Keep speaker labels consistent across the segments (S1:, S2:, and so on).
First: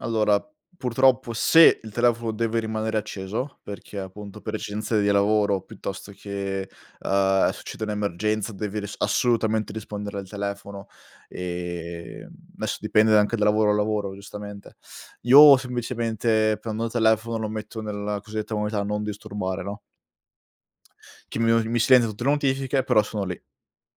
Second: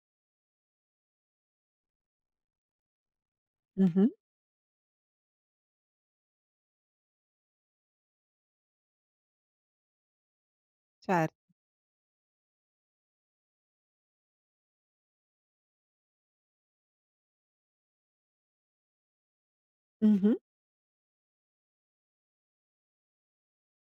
S1: Allora purtroppo se il telefono deve rimanere acceso, perché
S2: Mh-mh.
S1: appunto per esigenze di lavoro piuttosto che, ehm, succede un'emergenza devi ris assolutamente rispondere al telefono
S2: Cer
S1: e adesso dipende anche da lavoro a lavoro giustamente. Io semplicemente prendo il telefono lo metto nella cosiddetta modalità non disturbare, no?
S2: Mh-mh.
S1: Che mi u mi si silenzia tutte le notifiche però sono lì,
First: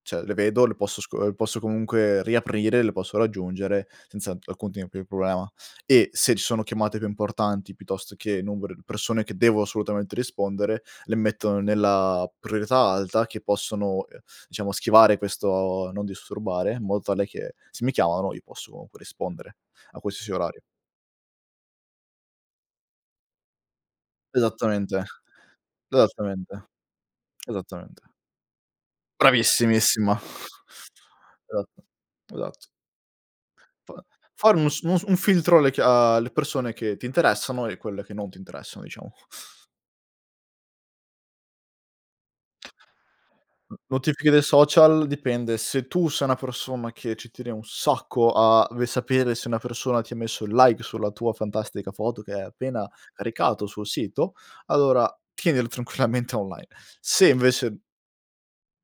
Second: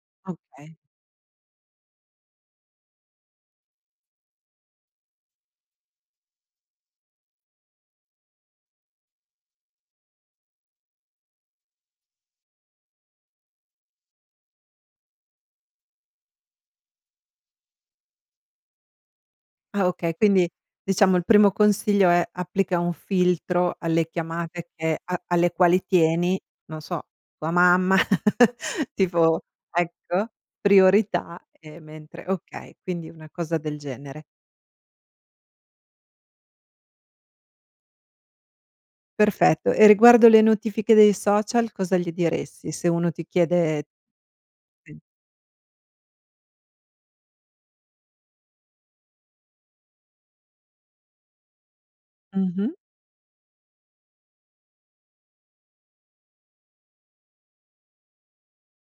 S1: cioè le vedo,
S2: Okay.
S1: le posso sco le posso comunque riaprire, le posso raggiungere senza alcun tipo di problema. E se ci sono chiamate più importanti, piuttosto che numeri di persone che devo assolutamente rispondere, le mettono nella priorità alta che possono, ehm, diciamo schivare questo non disturbare, in modo tale che se mi chiamano io posso rispondere
S2: Ah
S1: a
S2: okay,
S1: qualsiasi
S2: quindi
S1: orario.
S2: diciamo il primo consiglio, è applica un filtro alle chiamate
S1: Esattamente,
S2: che a alle quali tieni,
S1: esattamente,
S2: non so, tua mamma,
S1: esattamente.
S2: tipo
S1: Bravissimissima.
S2: ecco, priorità e
S1: Esatto,
S2: mentre
S1: esatto.
S2: okay, quindi una cosa del
S1: Fa
S2: genere.
S1: fare uno sm un filtro alle chia ehm, alle persone che ti interessano e quelle che non ti interessano, diciamo.
S2: Perfetto, e riguardo le notifiche dei social cosa gli diresti se uno ti
S1: N
S2: chiede
S1: notifiche dei
S2: Mh.
S1: social dipende se tu sei una persona che ci tieni un sacco a ve sapere se una persona ti ha messo il like sulla tua fantastica foto che hai
S2: Mh-mh.
S1: appena caricato sul sito, allora tienile tranquillamente online. Se invece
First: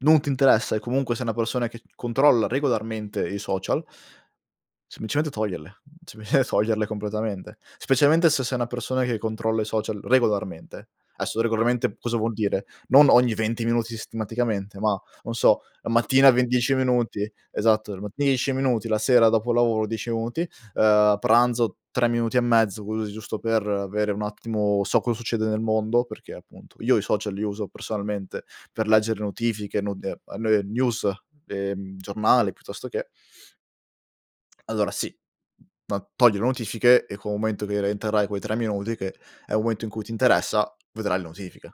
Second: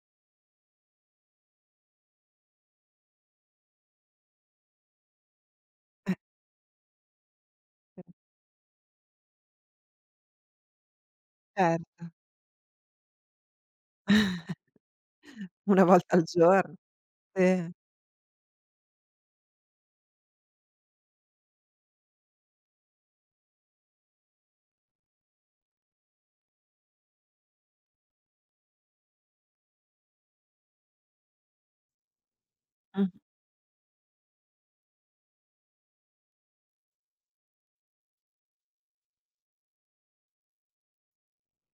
S1: non ti interessa e comunque sei una persona che c controlla regolarmente i social semplicemente toglierle,
S2: Eh.
S1: sempl toglierle completamente. Specialmente se sei una persona che controlla i social regolarmente. Adesso regolarmente
S2: Certo.
S1: cosa vuol dire? Non ogni venti minuti sistematicamente, ma non so
S2: Una
S1: la
S2: volta al
S1: mattina ve 10
S2: giorno.
S1: minuti,
S2: Sì.
S1: esatto, e 10 minuti, la sera dopo lavoro 10 minuti, ehm, pranzo 3 minuti e mezzo così giusto per avere un attimo, so cosa succede nel mondo, perché appunto io i social li uso personalmente per leggere notifiche, no [unintelligible] eh news, ehm, giornale piuttosto che
S2: Mh.
S1: Allora sì, no, togli le notifiche e con un momento che rientrerai quei 3 minuti che è un momento in cui ti interessa vedrai le notifiche.